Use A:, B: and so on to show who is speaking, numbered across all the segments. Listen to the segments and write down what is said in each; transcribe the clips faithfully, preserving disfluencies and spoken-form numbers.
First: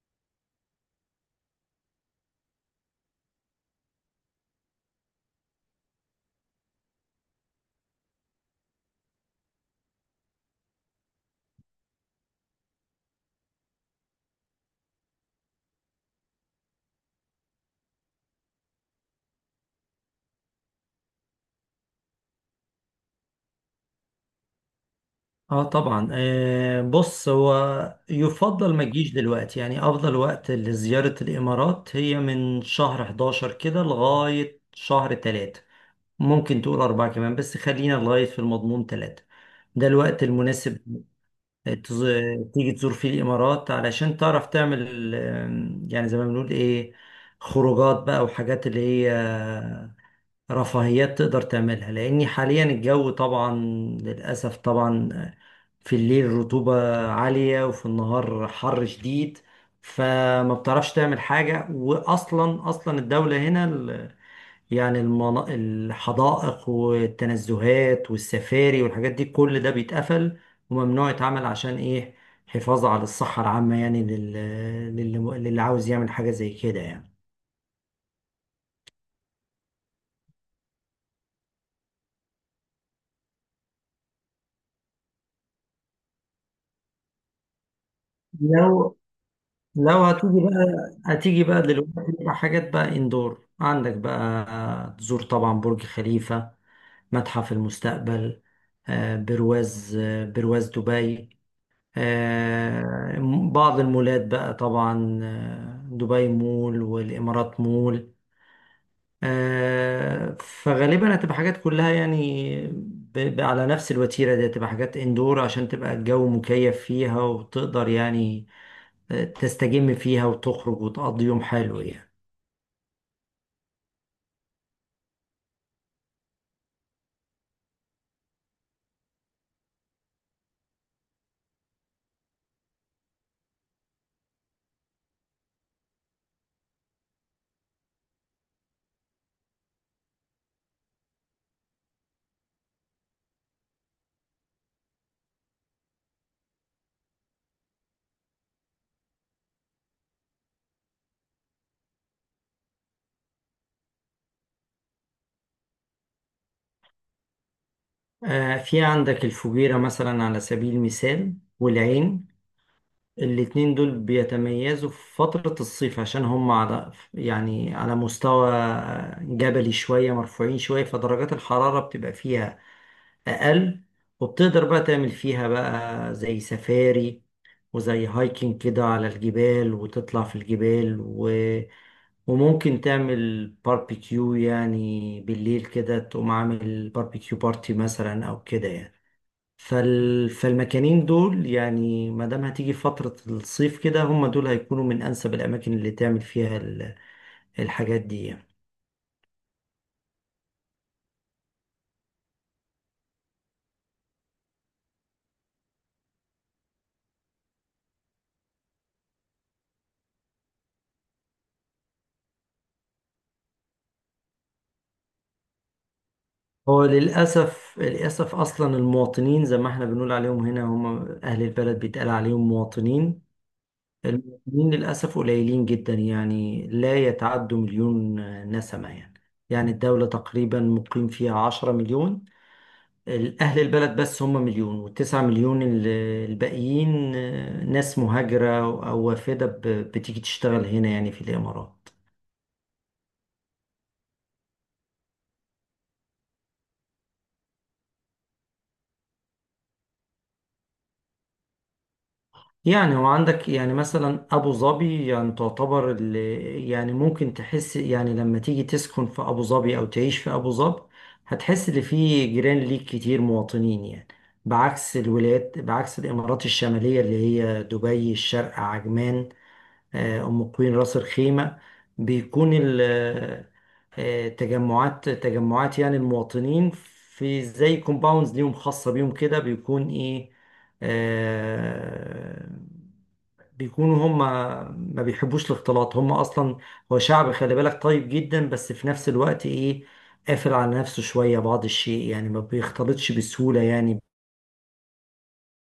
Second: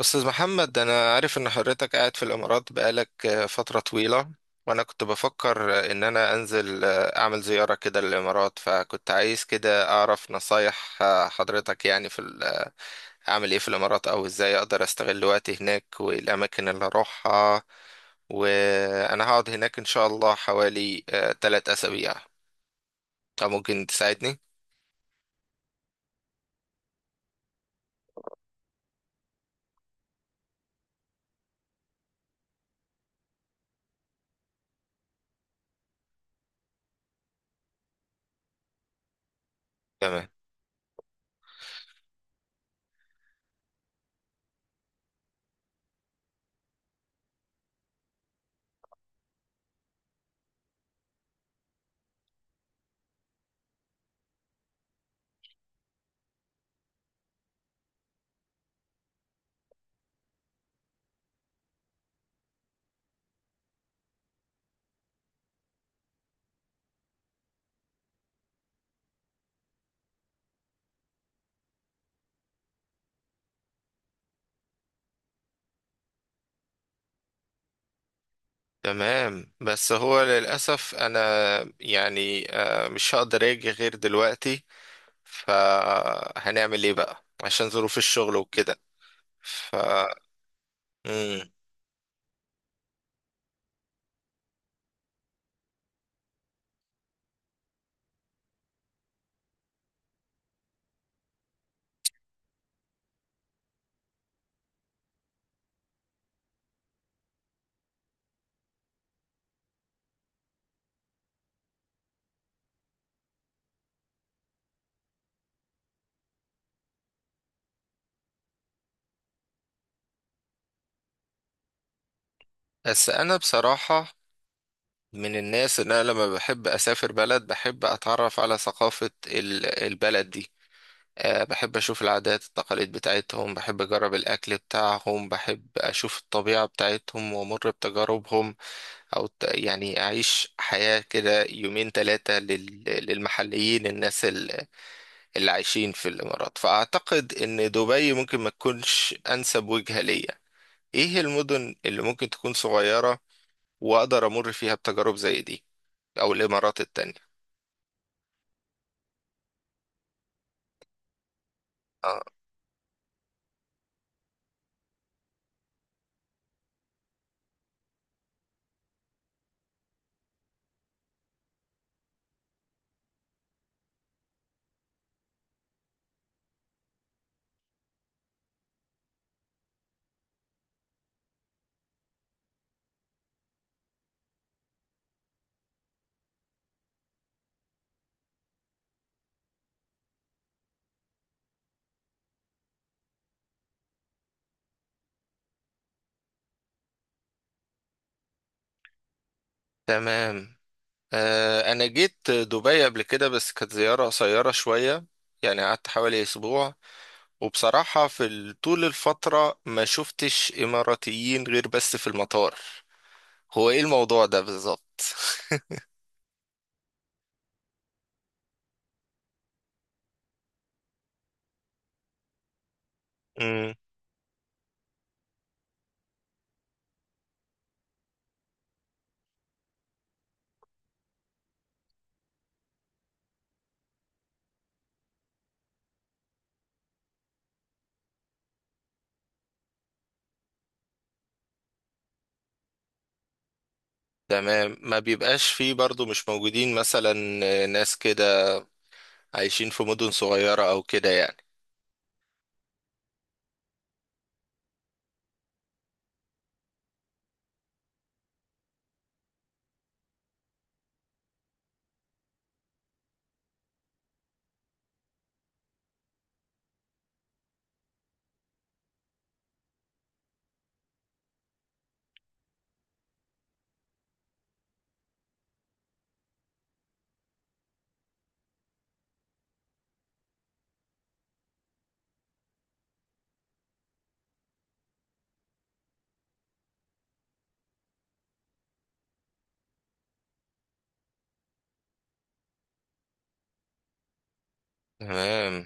A: أستاذ محمد، أنا عارف إن حضرتك قاعد في الإمارات بقالك آه، فترة طويلة. وأنا كنت بفكر آه، إن أنا أنزل آه، أعمل زيارة كده للإمارات، فكنت عايز كده أعرف نصايح آه، حضرتك يعني في ال- أعمل إيه في الإمارات، أو إزاي أقدر أستغل وقتي هناك والأماكن اللي أروحها. وأنا هقعد هناك إن شاء الله حوالي آه، تلات أسابيع. فممكن تساعدني؟
B: اه طبعا، آه بص. هو يفضل ما تجيش دلوقتي، يعني افضل وقت لزيارة الامارات هي من شهر أحد عشر كده لغاية شهر تلاتة. ممكن تقول أربعة كمان بس خلينا لغاية في المضمون تلاتة. ده الوقت
A: تمام،
B: المناسب تز- تيجي تزور فيه الامارات علشان تعرف تعمل، آه، يعني زي ما بنقول ايه، خروجات بقى وحاجات اللي هي رفاهيات تقدر تعملها، لأني حاليا الجو طبعا للأسف طبعا في الليل رطوبة عالية وفي النهار حر شديد. فما بتعرفش تعمل حاجة، وأصلا أصلا الدولة هنا ال- يعني المنا- الحدائق والتنزهات والسفاري والحاجات دي كل ده بيتقفل وممنوع يتعمل. عشان إيه؟ حفاظ على الصحة العامة، يعني لل- للي للي عاوز يعمل حاجة زي كده يعني.
A: تمام. بس هو للأسف أنا يعني آه، مش هقدر أجي غير دلوقتي، فهنعمل ايه بقى عشان ظروف الشغل وكده؟
B: لو
A: ف
B: لو هتيجي بقى،
A: مم.
B: هتيجي بقى دلوقتي بقى حاجات بقى اندور عندك بقى تزور طبعا برج خليفة، متحف المستقبل، آه، برواز آه، برواز دبي، آه، بعض المولات بقى طبعا، آه، دبي مول والإمارات مول. آه، فغالبا هتبقى حاجات كلها يعني ب- ب- على نفس الوتيرة دي، هتبقى حاجات اندور عشان تبقى الجو مكيف فيها وتقدر يعني تستجم فيها وتخرج وتقضي يوم حلو يعني.
A: بس انا بصراحة من الناس ان انا لما بحب اسافر بلد بحب اتعرف على ثقافة ال- البلد دي. أه، بحب اشوف العادات التقاليد بتاعتهم، بحب اجرب الاكل بتاعهم، بحب اشوف الطبيعة بتاعتهم وامر بتجاربهم، او ت- يعني اعيش حياة كده يومين ثلاثة للمحليين، الناس اللي عايشين في الإمارات. فأعتقد إن دبي ممكن ما تكونش أنسب وجهة ليا. إيه المدن اللي ممكن تكون صغيرة وأقدر أمر فيها بتجارب زي دي، أو الإمارات التانية؟
B: آه، في عندك الفجيرة مثلا على سبيل المثال،
A: آه.
B: والعين. الاتنين دول بيتميزوا في فترة الصيف، عشان هم على يعني على مستوى جبلي شوية، مرفوعين شوية، فدرجات الحرارة بتبقى فيها اقل. وبتقدر بقى تعمل فيها بقى زي سفاري وزي هايكنج كده على الجبال، وتطلع في الجبال، و... وممكن تعمل باربيكيو يعني بالليل كده، تقوم عامل باربيكيو بارتي مثلا او كده يعني. فال... فالمكانين دول يعني، ما دام هتيجي فترة الصيف كده، هم دول هيكونوا من انسب الاماكن اللي تعمل فيها ال- الحاجات دي يعني.
A: تمام. آه، أنا جيت دبي قبل كده بس كانت زيارة قصيرة شوية، يعني قعدت حوالي أسبوع. وبصراحة في ال- طول الفترة ما شفتش إماراتيين غير بس في المطار. هو إيه الموضوع ده بالظبط؟
B: هو للأسف للأسف أصلا المواطنين زي ما احنا بنقول عليهم هنا هم أهل البلد، بيتقال عليهم مواطنين. المواطنين للأسف قليلين جدا، يعني لا يتعدوا مليون نسمة يعني. يعني الدولة تقريبا مقيم فيها عشرة مليون، أهل البلد بس هم مليون، والتسعة مليون ال- الباقيين ناس مهاجرة أو وافدة، ب- بتيجي تشتغل هنا يعني في الإمارات.
A: تمام. ما بيبقاش فيه برضو؟ مش موجودين مثلا ناس كده عايشين في مدن صغيرة أو كده يعني؟
B: يعني وعندك يعني مثلا ابو ظبي يعني تعتبر ال- يعني ممكن تحس يعني لما تيجي تسكن في ابو ظبي او تعيش في ابو ظبي، هتحس ان في جيران ليك كتير مواطنين يعني، بعكس الولايات، بعكس الامارات الشمالية اللي هي دبي، الشارقة، عجمان، آه، أم قوين، راس الخيمة. بيكون ال- آه، آه، تجمعات تجمعات يعني المواطنين، في زي كومباوندز ليهم خاصة بيهم كده. بيكون إيه؟ آه، بيكونوا هم ما بيحبوش الاختلاط هم أصلا. هو شعب، خلي بالك، طيب جدا بس في نفس الوقت إيه؟ قافل على نفسه شوية، بعض الشيء يعني، ما بيختلطش بسهولة يعني
A: تمام.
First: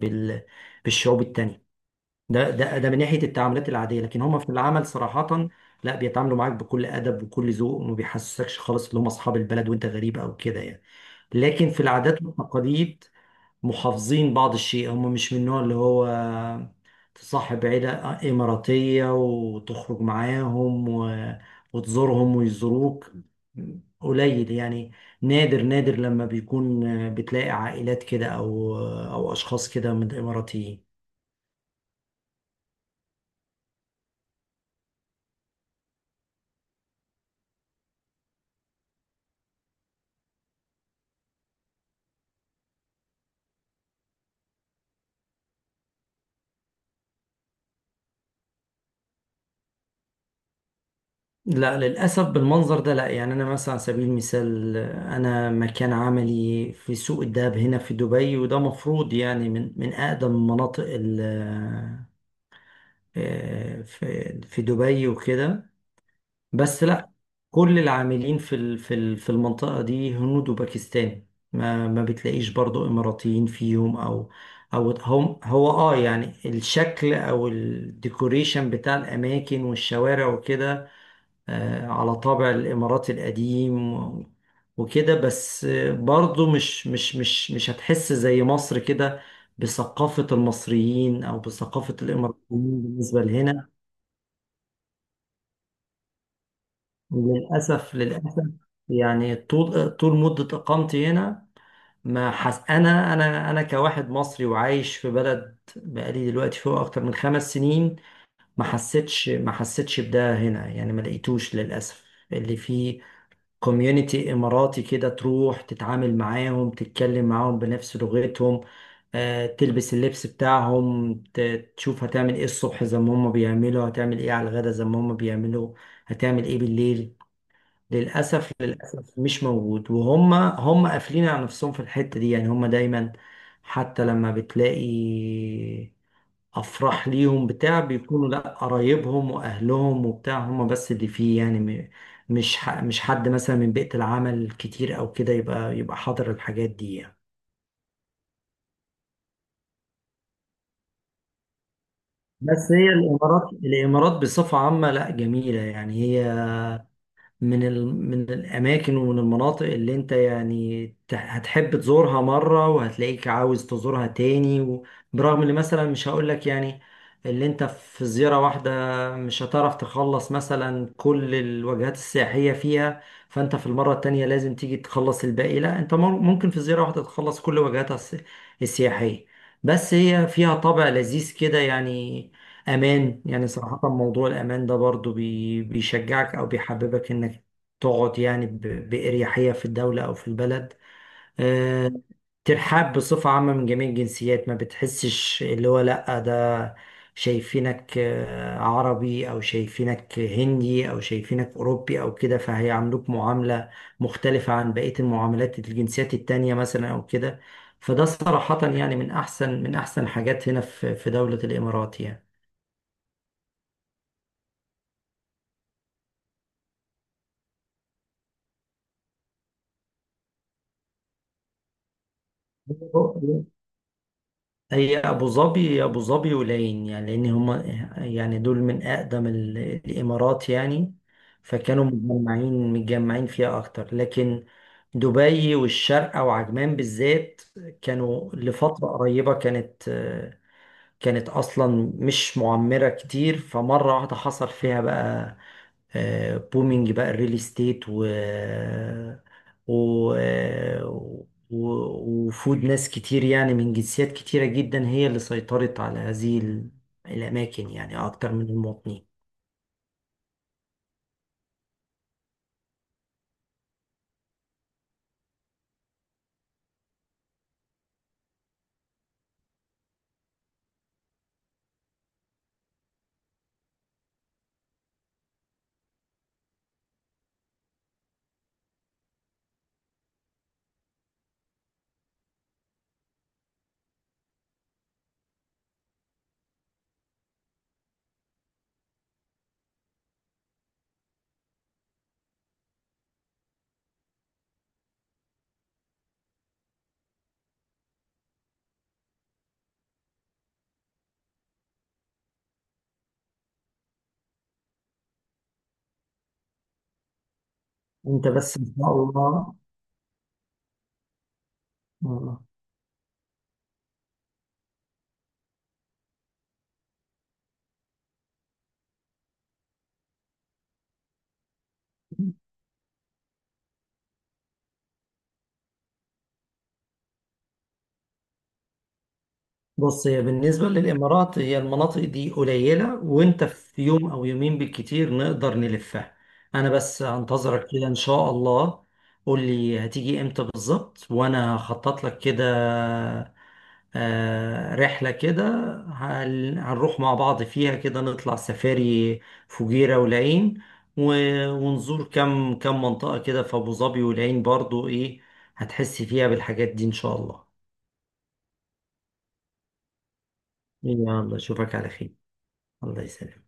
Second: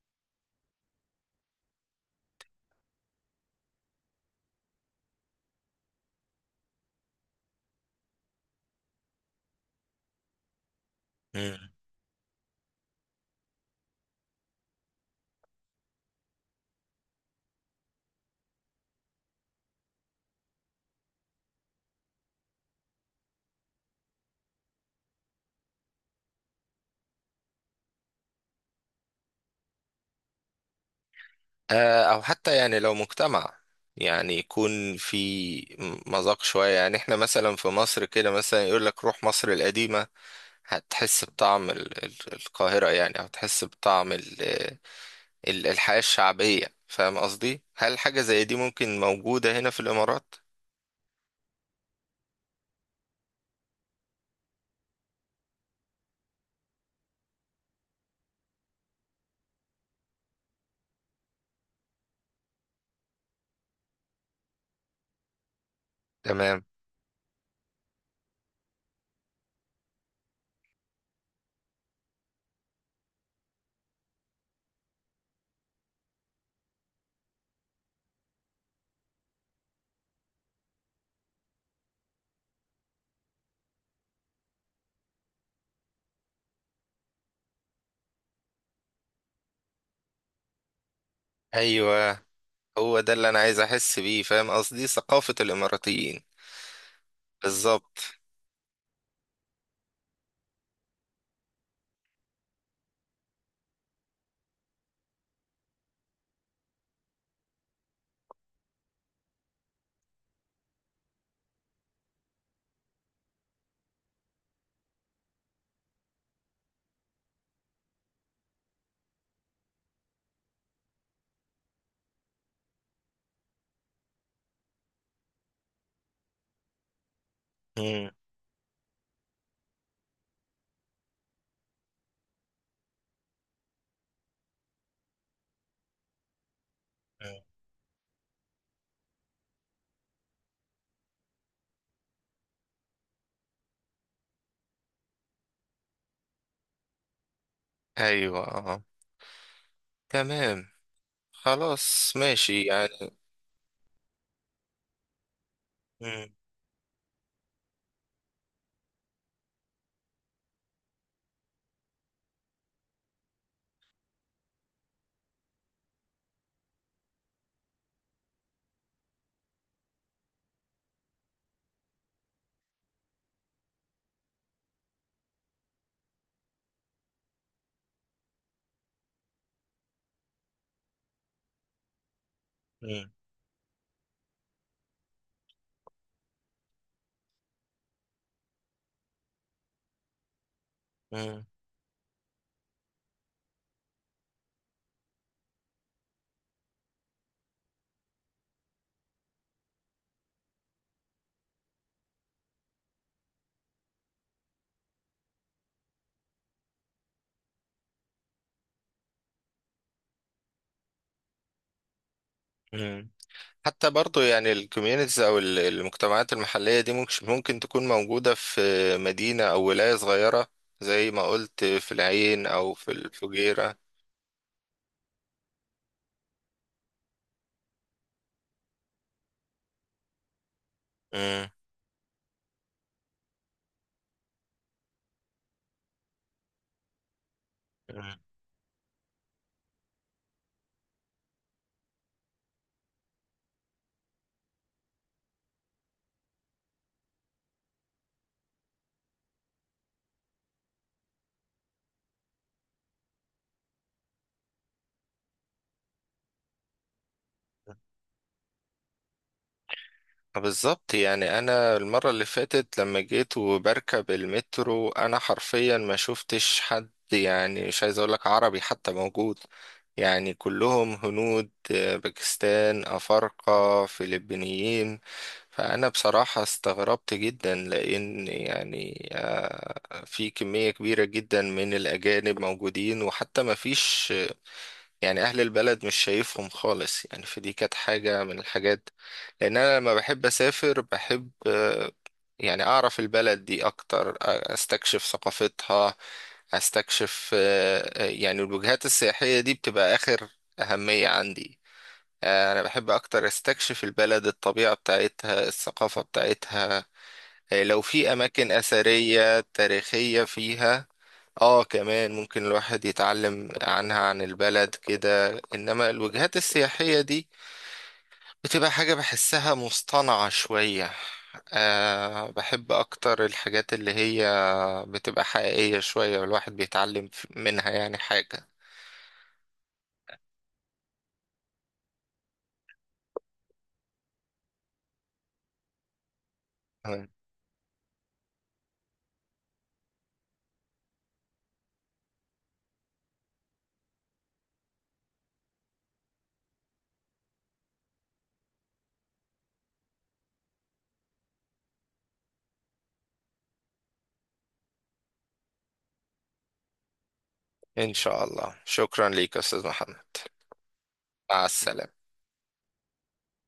B: بال- بالشعوب التانية. ده ده ده من ناحيه التعاملات العاديه، لكن هم في العمل صراحه لا، بيتعاملوا معاك بكل ادب وكل ذوق، وما بيحسسكش خالص ان هم اصحاب البلد وانت غريب او كده يعني.
A: مم.
B: لكن في العادات والتقاليد محافظين بعض الشيء، هم مش من النوع اللي هو تصاحب عيلة إماراتية وتخرج معاهم و... وتزورهم ويزوروك، قليل يعني، نادر نادر لما بيكون بتلاقي عائلات كده أو أو أشخاص كده من الإماراتيين.
A: آه، أو حتى يعني لو مجتمع يعني يكون في م- مذاق شوية. يعني احنا مثلا في مصر كده، مثلا يقول لك روح مصر القديمة، هتحس بطعم ال- ال- القاهرة، يعني أو تحس بطعم ال- ال- الحياة الشعبية. فاهم قصدي؟ هل حاجة زي دي ممكن موجودة هنا في الإمارات؟
B: لا، للأسف بالمنظر ده لا، يعني أنا مثلا على سبيل المثال أنا مكان عملي في سوق الذهب هنا في دبي، وده مفروض يعني من من أقدم المناطق ال- آه، في في دبي وكده،
A: تمام.
B: بس لا. كل العاملين في ال- في ال- في المنطقة دي هنود وباكستاني، ما ما بتلاقيش برضو إماراتيين فيهم، أو أو هم هو آه يعني الشكل أو الديكوريشن بتاع الأماكن والشوارع وكده، آه، على طابع الإمارات القديم و- وكده، بس آه، برضو مش مش مش مش هتحس زي مصر كده بثقافة المصريين أو بثقافة
A: أيوه،
B: الإماراتيين
A: هو ده
B: بالنسبة
A: اللي انا عايز
B: لهنا.
A: احس بيه، فاهم قصدي؟ ثقافة الاماراتيين.
B: للأسف
A: بالظبط.
B: للأسف، يعني طول طول مدة إقامتي هنا ما حس، أنا أنا أنا كواحد مصري وعايش في بلد بقالي دلوقتي فوق أكتر من خمس سنين، ما حسيتش ما حسيتش بده هنا، يعني ما لقيتوش للأسف اللي فيه كوميونيتي إماراتي كده، تروح تتعامل معاهم، تتكلم معاهم بنفس لغتهم، آه، تلبس اللبس بتاعهم، ت- تشوف هتعمل ايه الصبح زي ما هم بيعملوا، هتعمل ايه على الغدا زي ما هم بيعملوا، هتعمل ايه بالليل.
A: مم.
B: للأسف للأسف مش موجود، وهم هم قافلين على نفسهم في الحتة دي يعني، هم دايما حتى لما بتلاقي افراح
A: مم.
B: ليهم بتاع، بيكونوا لا قرايبهم واهلهم وبتاع هم بس اللي فيه، يعني م- مش ح- مش حد مثلا من بيئة العمل كتير او كده يبقى يبقى حاضر الحاجات دي يعني.
A: ايوه. آه. تمام. خلاص، ماشي
B: بس هي
A: يعني.
B: الامارات الامارات بصفة عامة لا، جميلة يعني.
A: مم.
B: هي من ال... من الأماكن ومن المناطق اللي أنت يعني ت- هتحب تزورها مرة، وهتلاقيك عاوز تزورها تاني و... برغم إن مثلا مش هقولك يعني اللي أنت في زيارة واحدة مش هتعرف تخلص مثلا كل الوجهات السياحية فيها، فأنت في المرة التانية لازم تيجي تخلص الباقي. لا، أنت مر- ممكن في زيارة واحدة تخلص كل وجهاتها الس- السياحية. بس هي فيها طابع لذيذ كده يعني،
A: مم.
B: امان يعني صراحة، موضوع الامان ده برضو بي بيشجعك او بيحببك انك تقعد يعني ب- باريحية في الدولة او في البلد.
A: مم.
B: آه، ترحاب بصفة عامة من جميع الجنسيات، ما بتحسش اللي هو لأ ده شايفينك آه، عربي، أو شايفينك هندي، أو شايفينك أوروبي أو كده، فهيعاملوك معاملة مختلفة عن بقية المعاملات، الجنسيات التانية مثلا أو كده، فده صراحة يعني من أحسن من أحسن حاجات هنا في في دولة الإمارات يعني.
A: مم. حتى برضو يعني الكوميونيتيز او ال- المجتمعات المحلية دي ممكن ممكن تكون موجودة في مدينة او ولاية صغيرة، زي ما قلت في العين او في الفجيرة.
B: هي ابو ظبي هي ابو ظبي والعين، يعني لان هما يعني دول من اقدم ال- الامارات يعني، فكانوا متجمعين متجمعين فيها اكتر، لكن دبي والشارقة وعجمان بالذات
A: مم.
B: كانوا لفترة قريبة، كانت كانت اصلا مش معمره كتير، فمره واحده حصل فيها بقى آه، بومينج بقى الريل استيت، و و و- وفود ناس كتير يعني من جنسيات كتيرة جدا، هي اللي سيطرت على هذه ال- الأماكن يعني أكتر من المواطنين.
A: بالظبط. يعني انا المرة اللي فاتت لما جيت وبركب المترو، انا حرفيا ما شفتش حد، يعني مش عايز اقولك عربي حتى موجود. يعني كلهم هنود، آه، باكستان، افارقة، فلبينيين. فانا بصراحة استغربت جدا، لان يعني آه، في كمية كبيرة جدا من الاجانب موجودين، وحتى ما فيش يعني اهل البلد، مش شايفهم خالص يعني. فدي كانت حاجة من الحاجات، لان انا لما بحب اسافر بحب آه، يعني اعرف البلد دي اكتر، آه، استكشف ثقافتها، استكشف. آه، آه، يعني الوجهات السياحية دي بتبقى اخر اهمية عندي. آه، انا بحب اكتر استكشف البلد، الطبيعة بتاعتها، الثقافة بتاعتها، آه، لو في
B: أنت
A: اماكن
B: بس إن شاء
A: اثرية
B: الله.
A: تاريخية فيها. اه، كمان
B: آه.
A: ممكن الواحد يتعلم عنها، عن البلد كده. انما الوجهات السياحية دي بتبقى حاجة بحسها مصطنعة شوية. أه، بحب أكتر الحاجات اللي هي بتبقى حقيقية شوية، والواحد بيتعلم ف- منها يعني حاجة.
B: بص، هي بالنسبة للإمارات هي المناطق دي قليلة، وأنت في يوم أو يومين بالكتير نقدر نلفها. أنا بس
A: تمام.
B: هنتظرك كده إن شاء الله، قول لي هتيجي إمتى بالظبط، وأنا هخطط لك كده آه، رحلة كده، هن- هنروح مع بعض فيها كده، نطلع سفاري فجيرة والعين، و- ونزور كم كم منطقة كده في أبو ظبي والعين، برضو إيه؟ هتحس فيها بالحاجات دي إن شاء الله.
A: إن شاء الله. شكرا ليك يا أستاذ محمد.
B: يلا
A: مع
B: أشوفك على
A: السلامة.
B: خير، الله يسلمك.